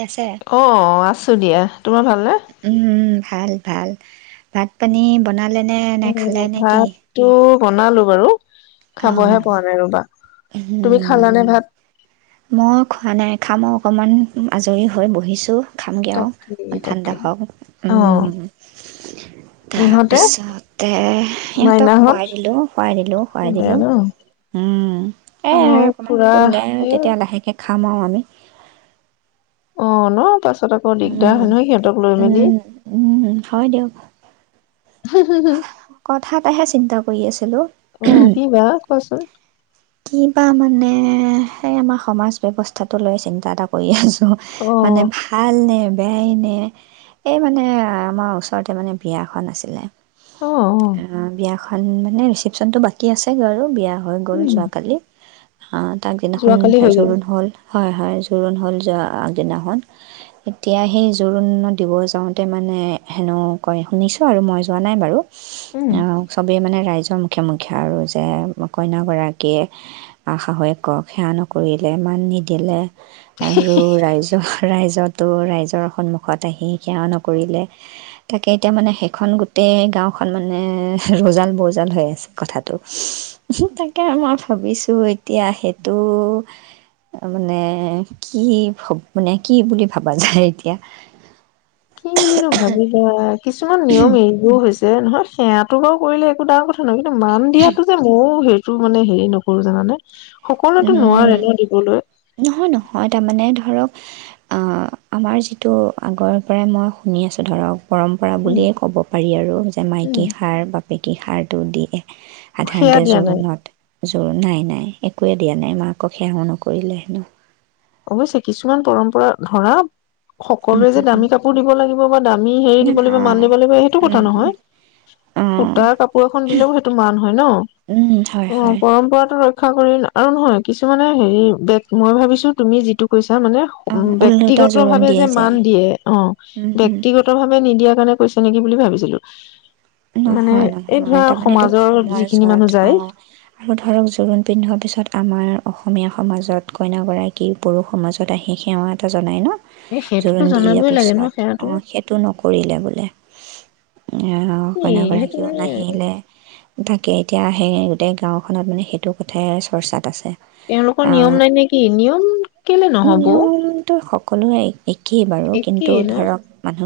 আছে অ আছো দিয়া তোমাৰ ভালনে উম ভাল ভাল ভাত পানী বনাত উ ভাতটো বনালো বাৰু অ খাবহে পোৱা নাই ৰবা তুমি খাল লানে ভাত মই খোৱা নাই খাম অ অকণমান আজৰি হৈ বহিছোঁ। খামগৈ আৰু অ তাকেই ঠাণ্ডা তাকেই, হওক অ', উম ইহঁতে তাৰপিছতে সিহঁতক মাইনাহঁত খুৱাই দিলো খুৱাই দিলো খুৱাই শুলে দিলো ন? উম এ আমাৰো অকমান খুৰা খুলে এই তেতিয়া লাহেকে খাম আও আমি অ ন পচ ছত আকৌ দিগদাৰ উম, হয় নহয় সিহঁতক লৈ মেলি উম, উম, হয় দিয়ক হু হু কথা এটাহে চিন্তা কৰি আছো অ' কি বা কোৱাচোন কি বা মানে সেই আমাৰ সমাজ ব্যৱস্থাটো লৈ চিন্তা এটা কৰি আছো। মানে অ', ভাল নে বেয়াই নে এই মানে আমাৰ ওচৰতে মানে বিয়াখন আছিলে অ', অ', আ' বিয়াখ ভাল মানে ৰিচিপশ্বনটো বাকী আছে গৈ আৰু বিয়া হৈ গ'ল উম, যো অ', তাৰ আগদিনাখন যোৱাকালি হৈ গ'ল, জোৰণ হ'ল। হয় হয় জোৰোণ হ'ল যোৱা আগদিনাখন। এতিয়া সেই জোৰোণত দিব যাওঁতে মানে হেনো কয় শুনিছোঁ আৰু মই যোৱা নাই বাৰু উম। অ', চবেই মানে ৰাইজ ৰ মুখে-মুখে আৰু যে কইনাগৰা কীয়ে শাহুয়েকক সেৱা নকৰিলে মান নিদিলে আৰু ৰাইজৰ ৰাইজত তটো ৰাইজৰ সন্মুখত আহি সেৱা নকৰিলে তাকে এতিয়া মানে সেইখন গোটেই গাঁওখন মানে ৰৌজাল-বৌজাল হৈ আছে কথাটো তাকেই মই ভাবিছোঁ এতিয়া সেইটো মানে কি ভব মানে কি বুলি ভাবা যায় এতিয়া কি বুলি নো ভাবিবা কিছুমান নিয়ম এৰিবও হৈছে যে নহয় সেৱাতো বাৰু কৰিলে একো ডাঙৰ কথা নহয় কিন্তু মান দিয়াতো যে ময়ো হেৰি টো মানে হেৰি নকৰো জানানে সকলোতো উম নোৱাৰে ন দিবলৈ নহয় নহয় তাৰমানে ধৰক অহ', আমাৰ যিটো আগৰ পৰাই মই শুনি আছোঁ ধৰক পৰম্পৰা উম বুলিয়েই ক'ব পাৰি আৰু যে উম মাইকী সাৰ বা সাৰটো দি সেয়া সাধাৰণতে দিয়া নাই জোৰোণত জোৰণ নাই নাই এ একোৱে দিয়া নাই মাকক সেৱাও নকৰিলে হেনো। অৱশ্যে কিছুমান পৰম্পৰা ধৰা সকলোৱে যে দামী কাপোৰ দিব লাগিব বা দামী হেৰি দিব লাগিব মান দিব লাগিব সেইটো কথা নহয় সুতাৰ কাপোৰ এখন দিলেও সেইটো মান হয় ন' অঁ হয় অ', হয় পৰম্পৰাটো ৰ ৰক্ষা কৰি আৰু নহয় কিছুমানে হেৰি বে মই ভাবিছো তুমি যিটো কৈছ ছাৰ মানে অ ওলোটা জোৰোণ ব্যক্তিগতভাৱে দিয়ে যে মান দিয়ে অ', উম উম ব্যক্তিগতভাৱে নিদিয়াৰ কাৰণে কৈছে নেকি বুলি ভাবিছিলো মানে নহয় এই নহয় ধৰা তাৰমানে এইটো সমাজৰ যিখিনি সমাজত মানুহ যায় অ', আৰু ধৰক জোৰোণ পিন্ধোৱাৰ পিছত আমাৰ অসমীয়া সমাজত কইনাগৰাকী পৰুষ সমাজত আহি সেৱা এটা জনায় ন' এই সেইটোতো জোৰোণ দি দিয়াৰ জনাবই লাগে ন পিছত সেৱাটো অহ' সেইটো নকৰিলে বোলে অ' কি সেইটো কইনাগৰাকীও মানে নাহিলে তা। এতিয়া সেই গোটেই গাঁওখনত মানে সেইটো কথাই চৰ্চাত আছে। তেওঁলোকৰ নিয়ম নাই নেকি? নিয়ম কেলে নহব ও নিয়মটো সকলোৰে একেই ন।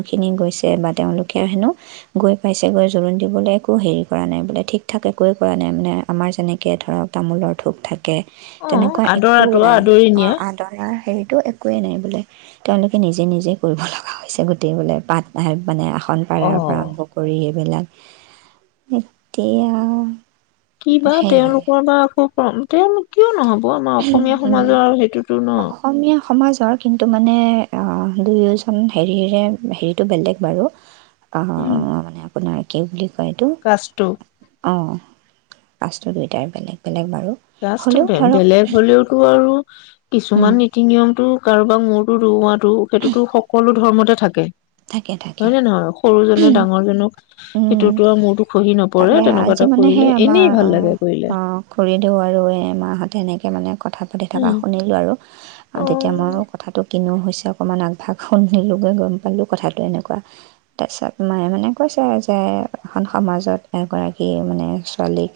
খিনি গৈছে বা তেওঁলোকে হেনো গৈ পাইছে। তেকৈ জোৰোণ দিবলৈ একো হেৰি কৰা নাই বোলে ঠিক ঠাক একোৱে কৰা নাই মানে আমাৰ যেনেকৈ ধৰক তামোলৰ থোক থাক- কে অ তেনেকুৱা একো আদৰাটো নাই আদৰি অ নিয়া আদৰৰ। হেৰিটো একোৱেই নাই বোলে তেওঁলোকে নিজে নিজে কৰিব লগা হৈছে গোটেই বোলে পাত। মানে আসন অ পাৰাৰ পৰা আৰম্ভ কৰি। বিলাক এতিয়া, কি বা সেয়ে তেওঁলোকৰ বা আকৌ। কম তেওঁনো কিয় নহ'ব? হব আমাৰ অসমীয়া সমাজৰ আৰু সেইটোতো ন। অসমীয়া সমাজৰ কিন্তু মানে অ দুয়োজন হেৰিৰে হেৰিটো বেলেগ বাৰু। অহো অহ মানে। আপোনাৰকে বুলি। এইটো কাষ্টটো অহ। কাষ্টু দুইটায় বেলেগ বেলেগ বা- কাষ্ট বেলেগ। হ'লেও তু- বাৰু উম কিছুমান নীতি-নিয়মতটো- কাৰোবাক মূৰটো দোৱোৱাটো সেইটোতো সকলো ধৰ্মতে থাকে। থাকে থাকে হয় নে নহয় সৰুজনে ডাঙৰজনক উম সেইটোতো আৰু মোৰতো খহি নপৰে তাকে তেনেকুৱা আজি এটা মানে কৰিলে এনেই ভাল লাগে কৰিলে। দিওঁ আৰু এমাহঁত এনেকে মানে- কথা পাতি থকা উম শুনিলোঁ আৰু অ তেতিয়া মইও কথাটো কিনো হৈছে - পিছে অকণমান আগভাগ শুনিলগৈ গ'ম- পালোঁ কথাটো এনেকুৱা তাৰপিছত মায়ে মানে কৈছে যে এখন সমাজত এগৰাকী মানে ছোৱালীক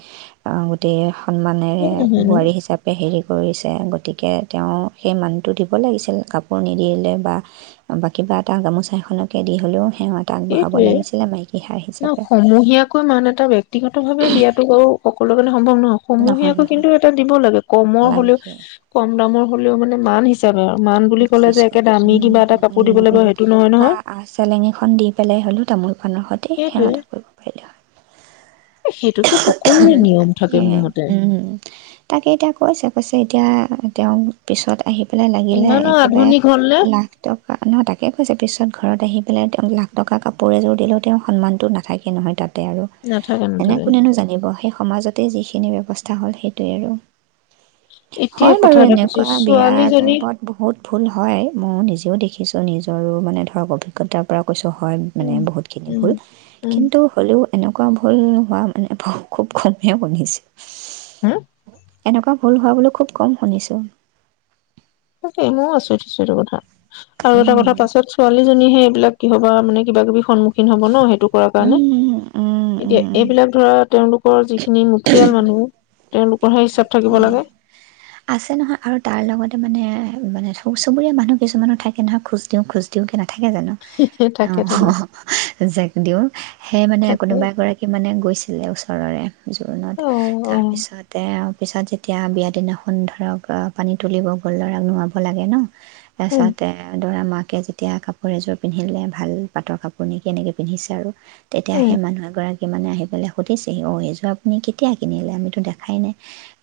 আহ গোটেই- সন্মানেৰে নহয়নো বোৱাৰী হিচাপে হেৰি - কৰিছে গতিকে তেওঁ সেই মানুহটো দিব লাগিছিল কাপোৰ নিদিলে বা বাকী বা- ত গামোচা এখনকে দি হ'লেও সেৱা এটা আগবঢ়াব এইটোৱে লাগিছিলে মাইকী হাঁহ ন হিচাপে সমূহীয়াকৈ মান এটা ব্যক্ত ব্যক্তিগত ভাৱে দিয়া টো বাৰু সকলো মানুহে সম্ভৱ নহয় সমূহীয়াকো কিন্তু এটা দিব লাগে কমৰ হ'লেও লাগে কম দামৰ হ'লেও মানে মান হিচাপে আৰু মান বুলি ক'লে যে দিছো একে দামী কিবা এটা উম কাপোৰ দিব উম লাগিব উম সেইটো নহয় বা নহয় চেলেঙ এখন দি পেলাই হলো তামোল পানৰ সত সেই সিহঁতে সেইটোৱে কৰিব পাৰিলে হয় সেইটো তাকে উম তাকে এতিয়া কৈছে কৈছে এতিয়া তেওঁ পিছত আহি বুলে লাগিলে ইমানো একেবাৰে আধুনিক হলে নাকটো পা। নহয় তাকেই কৈছে, পিছত ঘৰত আহি পেলাই তেওঁক লাখ টকা কাপোৰ এযোৰ দিলেও তেওঁ সন্মানটো নাথাকে নহয় তাত। দে আৰু। নাথাকে এনে নাথাকে কোনেনো জানিব? সেই সমাজতে যিখিনি ব্যৱস্থা হ'ল, সেইটোৱে আৰু। এতিয়া হ'য় বাৰু কথা এটা কৈছো এনেকুৱা। বিয়াৰ ছোৱালীজনী পূৰ্বত বহুত ভুল হয়। মই নিজেও দেখি কিছু নিজৰো মানে ধৰক অভিজ্ঞতাৰ পৰা কৈছোঁ হ'য় মানে উম বহুতখিনি উম ভুল, উম কিন্তু হ'লেও এনেকুৱা ভুল হোৱা মানে খুব কমহে শুনিছো। হম এনেকুৱা ভুল হোৱা বুলি খুব কম শুনিছোঁ। ত মইও আচৰিত হৈছে এইটো কথা। আৰু এটা কথা, উম পাছত ছোৱালীজনীহে এইবিলাক কিহবা মানে কিবা কিবি সন্মুখ সি হবনো সেইটো কৰাৰ কাৰণে। উম উম এতিয়া উম এইবিলাক ধৰা তেওঁলোক ক' যি যিখিনি মুখিয়াল মানুহ, তেওঁলোকৰহে ইচ্ছাতো থাকিব এ লাগে। আছে নহয় আৰু তাৰ লগতে মানে, মানে চুবু চুবুৰীয়া মানুহ কিছুমানো থাকে নহয়। খোজ দিওঁ, খোজ দিওঁ কেনেকা নাথাকে জানো? থাকে অ', থাকে অ'। জেক দিওঁ, সেই মানে থাকে কোনোবা এগৰাকী মানে গৈছিলে ওচৰৰে জোৰোণত। অ অ তাৰপিছতে পিছত যেতিয়া বিয়াৰ দিনা ধৰক পানী তুলিব গ'ল, ল'ৰাক নোৱাব লাগে নো? উম তাৰপাছতে দৰা মাক লোকে যেতিয়া কাপোৰ এযোৰ পিন্ধিলে ভাল পাতৰ কাপোৰ নেকি, এনেকৈ পিন্ধিছে আৰু। তেতিয়া উম সে মানুহ এগৰাকী সি মানে আহি পেলাই সুধিছেহি- অ', এইযোৰ আপুনি কেতিয়া কিনিলে? আমিতো দেখাই নাই।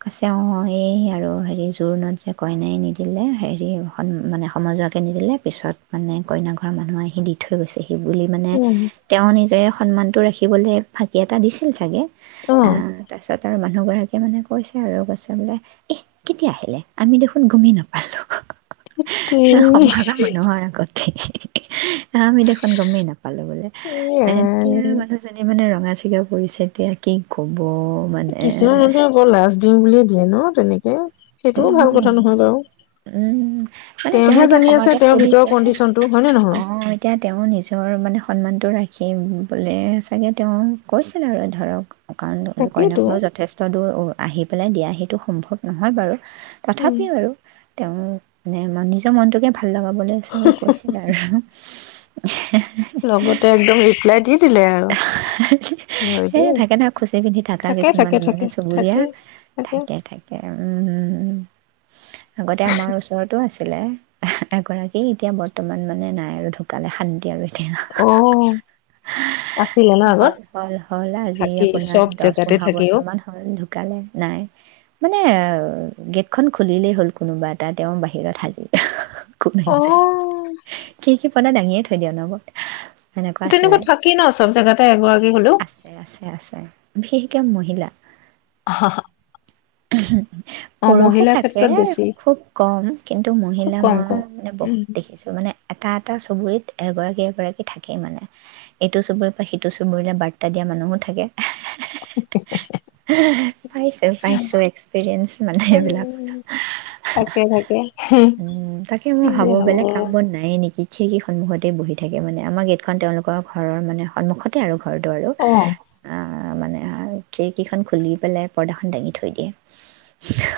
কৈছে, অ', এই আৰু আৰু হেৰি জোৰোণত যে কইনাই নিদিলে, হেৰি মান মানে সমাজুৱাকৈ নিদিলে, পিছত মানে কইনা ঘৰৰ মানুহে আহি দি থৈ গৈছেহি। বুলি মানে উম তেওঁ নিজে সন্মানতটো ৰাখি থাকিবলৈ ফাঁকি এটা দিছিল চাগে। অ', তাৰ পিছত আৰু মানুহ গৰাকী মানে কৈছে আৰু। কৈছে বোলে এ, কেতিয়া আহিলে? আমি দেখোন গমেই নাপালো। তে সমাজৰ মানুহৰ আগতে [inaudible] আ আমি দেখোন গমেই নাপালো। বোলে এতিয়া এয়াই মানুহজনী মানে ৰ ৰঙা-চিঙা প। এতিয়া কি ক'ব! মানে কিছুমান মানহে বৰ লাজ দিিম বুলিয়ে দিয়ে ন তেনেকে উ সেইটোও ভাল কথা নহয় বাৰু উম মানে তেওঁ তেওঁহে এতিয়া জানি আছে সমাজত তেওঁৰ ভিতৰৰ সুধিছে কণ্ডিচনটো হয় নে অ নহয় এতিয়া তেওঁ নিজৰ মানে সন্মানটো ৰাখি সেই বোলে চাগে তেওঁ কৈছিল আৰু ধৰক কাৰণ কইন তাকেইতো ঘাৰো যথেষ্ট দূৰ আহি পেলাই দিয়া সেইটো সম্ভৱ নহয় বাৰু উম তথাপিও আৰু তেওঁ মে নিজৰ মনটোকে ভাল ভাল লগা বুলি চাগে কৈছিল আৰু উ লগতে একদম ৰিপ্লাই দি দিলে আৰু হয় এ দেই থাকে ন খুচি পিন্ধি থকা থাকে কিছুমান থাকে মানে থাকে চুবুৰীয়া থাকে থাকে থাকে উম আগতে আমাৰ ওচৰতো আছিলে এগৰাকী এতিয়া বৰ্তমান মানে নাই আৰু ঢুকালে শান্তি আৰু এতিয়া আহ হল হল হ'ল আজি আপোনাৰ চব দহ জেগাতে পোন্ধৰ থাকি অ বছৰ মান হ'ল ঢুকালে নাই মানে এ গেটখনন খুলিলেই হ'ল কোনোবা এটা তেওঁৰ বাহিৰত হাজি খুব অ নছে কি কি পনা দাঙিয়ে থৈ দিিয়ওঁ লগত তেনেকুৱা থাকেই ন চব জেগাতে এগৰাকী হলেও আছে আছে আছে বিশেষকে মহিলা অ পুৰুষো মহিলাৰ থাকে ক্ষেত্ৰত বেছি খুব কম কিন্তু খুব মহিলা কম মই কম মানে বহুত উম দেখিছো মানে এটা এটা চুবুৰীত এগৰাকী এগৰাকী থাকেই মানে এইটো চবৰে ত সিটো চুৰৰিলে বাৰ্তা দিয়া মানুহো থাকে পাইছো পাইছো এক্সপিৰিয়েঞ্চ মানে এইবিলাকৰ উম, থাকে থাকে উম তাকে কি মই যে ভাবোঁ হ'ব বেলেগ কামবোৰ নায়ে নেকি খিৰিকী সন্মুখতেই বহি থাকে মানে, আমাৰ গেটখন তেওঁলোকৰ ঘৰৰ মানে- সন্মুখতে আৰু। ঘটো আৰু, অ স আ আ মানে আ, খিৰিকীখন খুলি পেলাই, পৰ্দাখন দাঙি থৈ দিয়ে।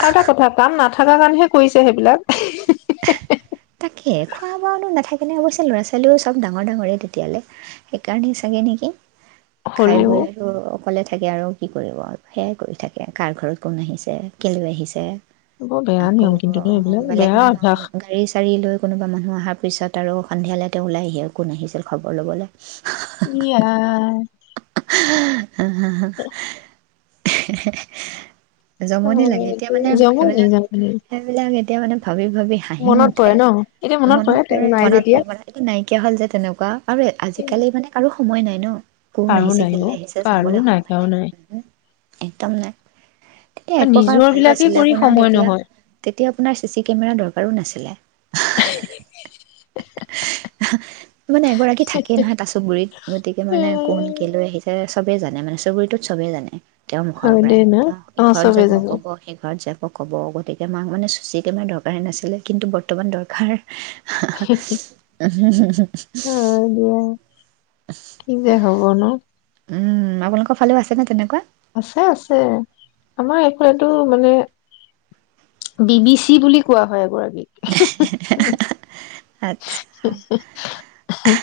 আৰু এটা কথা, কাম নাথাকা কাৰণেহে কৰিছে সেইবিলাক। এ হি- এহ। তাকে। খোৱা বোৱানো নাথা- এনে অৱশ্যে ল'ৰা-ছোৱালীও চব ডাঙৰ ডাঙৰেই তেতিয়ালৈ, সেইকাৰণে চাগে নেকি। খাই হ'লেও বৈ আৰু- অকলে থাকে আৰু কি কৰিব, সেয়াই কৰি থাকে। কাৰ ঘৰত কোন আহিছে, কেলৈ আহিছে। বৰ বেয়া আকৌ নিয়ম কিন্তু দেই এইবিলাক, বেলেগ বেয়া মানুহৰ অভ্যাস। গাড়ী চাৰি লৈ কোনোবা অহাৰ পিছত আৰু সন্ধিয়ালে তেওঁ ওলাই আহি কোন আহিছিল খবৰ ল'বলৈ। ইয়া হ'হ এহ হে হে। অ জমনি লাগে। এতিয়া মানে জমনি সেইবিলাক, জমনি সেইবিলাক‌ এ- তেওঁ মানে ভা- ভাৱি ভাৱি হাঁহি মনত উঠে। পৰে ন এতিয়া মনত তেওঁ পৰে নাই মনত যেতিয়া পৰে। এইটো নাই। কিয়‌ হ'ল যে তেনেকোৱা। আৰু আজিকালি মানে কাৰো সময় নাই ন। কোন কাৰো আহিছে, নাই কেলে অ আহিছে, কাৰো চাবলে সময় কাৰো নাই হুম একদম নাই। আৰু এক প্ৰকাৰ নিজৰ ভালো বিলাকেই আছিলে কৰি আপোনাৰ সময় তেতিয়া নহয়। তেতিয়া আপোনাৰ চি চি কেমেৰা দৰকাৰো নাছিলে। অহ হে হে হে, মানে এগৰাকী থাকেই নহয় তাচো বুৰিত, গতিকে এ মানে কোন কেলৈ আহিছে চ- চবে জানে মানে চুবুৰীটোত, চবে জানে। তেওঁৰ মুখৰ হয় পৰাই। দেই ন তেওঁ ই অ ইঘৰত চবে যাব জানো ক'ব, সেই ঘৰত যাব- অ ক'ব, গতিকে মাক মানে চি চি কেমেৰা দৰকাৰে নাছিলে, কিন্তু বৰ্তমান দৰকাৰ। হ হ, উম হম হম হম হয় দিয়া কি যে হ'ব ন। হম আপোনালোকৰ ফালেও আছেনে তেনেকোৱা? আছে আছে। আমাৰ এইফালেটো মানে, বি বি চি বুলি কোৱা হয় এগৰাকী- কি, আচ্ছা হি হি‌ হি, হি‌‌ হি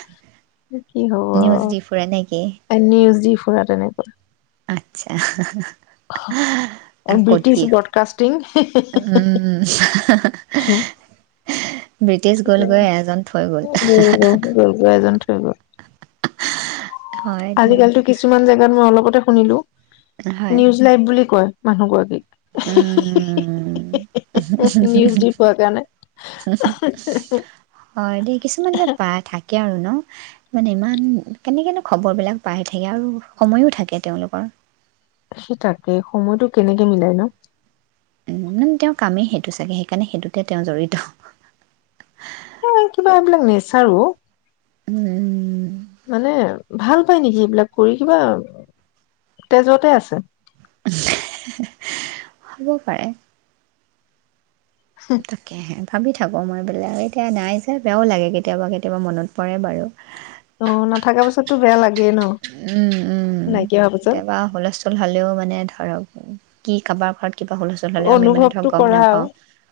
হি কি হ'ব নিউজ দি ফুৰে নেকি এনি ইউজিফ। পুৰা তেনেকুৱা। আচ্ছা ক'ত কি ব্ৰিটিছ ব্ৰডকাষ্টিং উম ব্ৰিটিছ গ'লগৈ এজন থৈ গল গল গল এজন থৈ গ'ল হয় দিয়ক আজিকালিতো কিছুমান জেগাত মই অলপত শুনিলো নিউজ লাইভ বুলি কয় মানুহগৰাকীক উ হু হু নিউজ হু দি পোৱা কাৰণে হু হয় দেই কিছুমান যে পা থাকে কে আৰু ন মানে ইমান কেনেকেনো খবৰবিলাক পাই থাকে আৰু সময়ো থাকে তেওঁলোকৰ সি তাকে সময়টো কেনেকে মিলাই ন উ ম তেওঁৰ কামেই সেইটো চাগে সেইকাৰণে সেইটোতে তেওঁ জড়িত এ কিবা এইবিলাক নেচাৰ অ' উম উম ভাল পাই নেকি এইবিলাক কৰি কিবা তেজতে আছে হব পাৰে তাকে ভাবি থাকোঁ মই বোলে এতিয়া নাই যে বেয়াও লাগে কেতিয়াবা কেতিয়াবা মনত পৰে বাৰু অ নাথাকা পাছততো বেয়া লাগে উম উম পাছত কেতিয়াবা হুলস্থুল হলেও মানে ধ ধৰক কি কাৰোবাৰ ঘৰত কিবা হুলচুল হ'লেও আমি মানে ধৰক অনুভৱটো গম কৰা আৰু নাপাও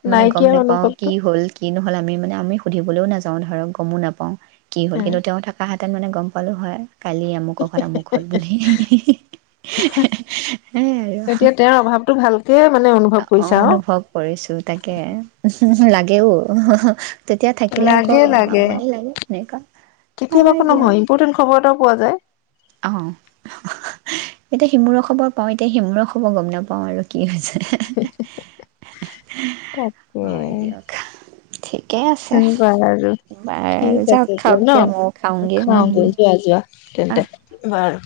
মানে গম নাইকিয়া নাপাও অনুভৱটো কি হ'ল কি নহ'ল আমি মানে আমি সুধিবলৈও নাযাওঁ ধৰক গমো নাপাওঁ কি হ'ল কিন্তু তেওঁ থকা হাত তেন মানে গম পালোঁ হয় কালি আমুক ঘৰত আমুক হল বুলি সেই আৰু এতিয়া তেওঁৰ অভাৱটো ভালকে মানে অনুভৱ অ কৰিছা অনুভৱ কৰিছো তাকে উ লাগেও তেতিয়া থাকিলে আকৌ লাগে লাগে আমনি লাগে এনেকুৱা কেতিয়াবা হয় একো নহয় ইম্পৰ্টেণ্ট খবৰ এটাও পোৱা যায় অ এতিয়া সিমূৰৰ খবৰ পাও এতিয়া সিমূৰ খবৰ গম নাপাও আৰু কি হৈছে তাকে। হয় দিয়ক ঠিকে আছে, বাৰু বাৰ ঠিক যাওক আছে দিয়া খাওকগে ময়ো ন খাওঁগে উম, খাওগৈ যোৱা যোৱা। আহ তেন্তে বাৰ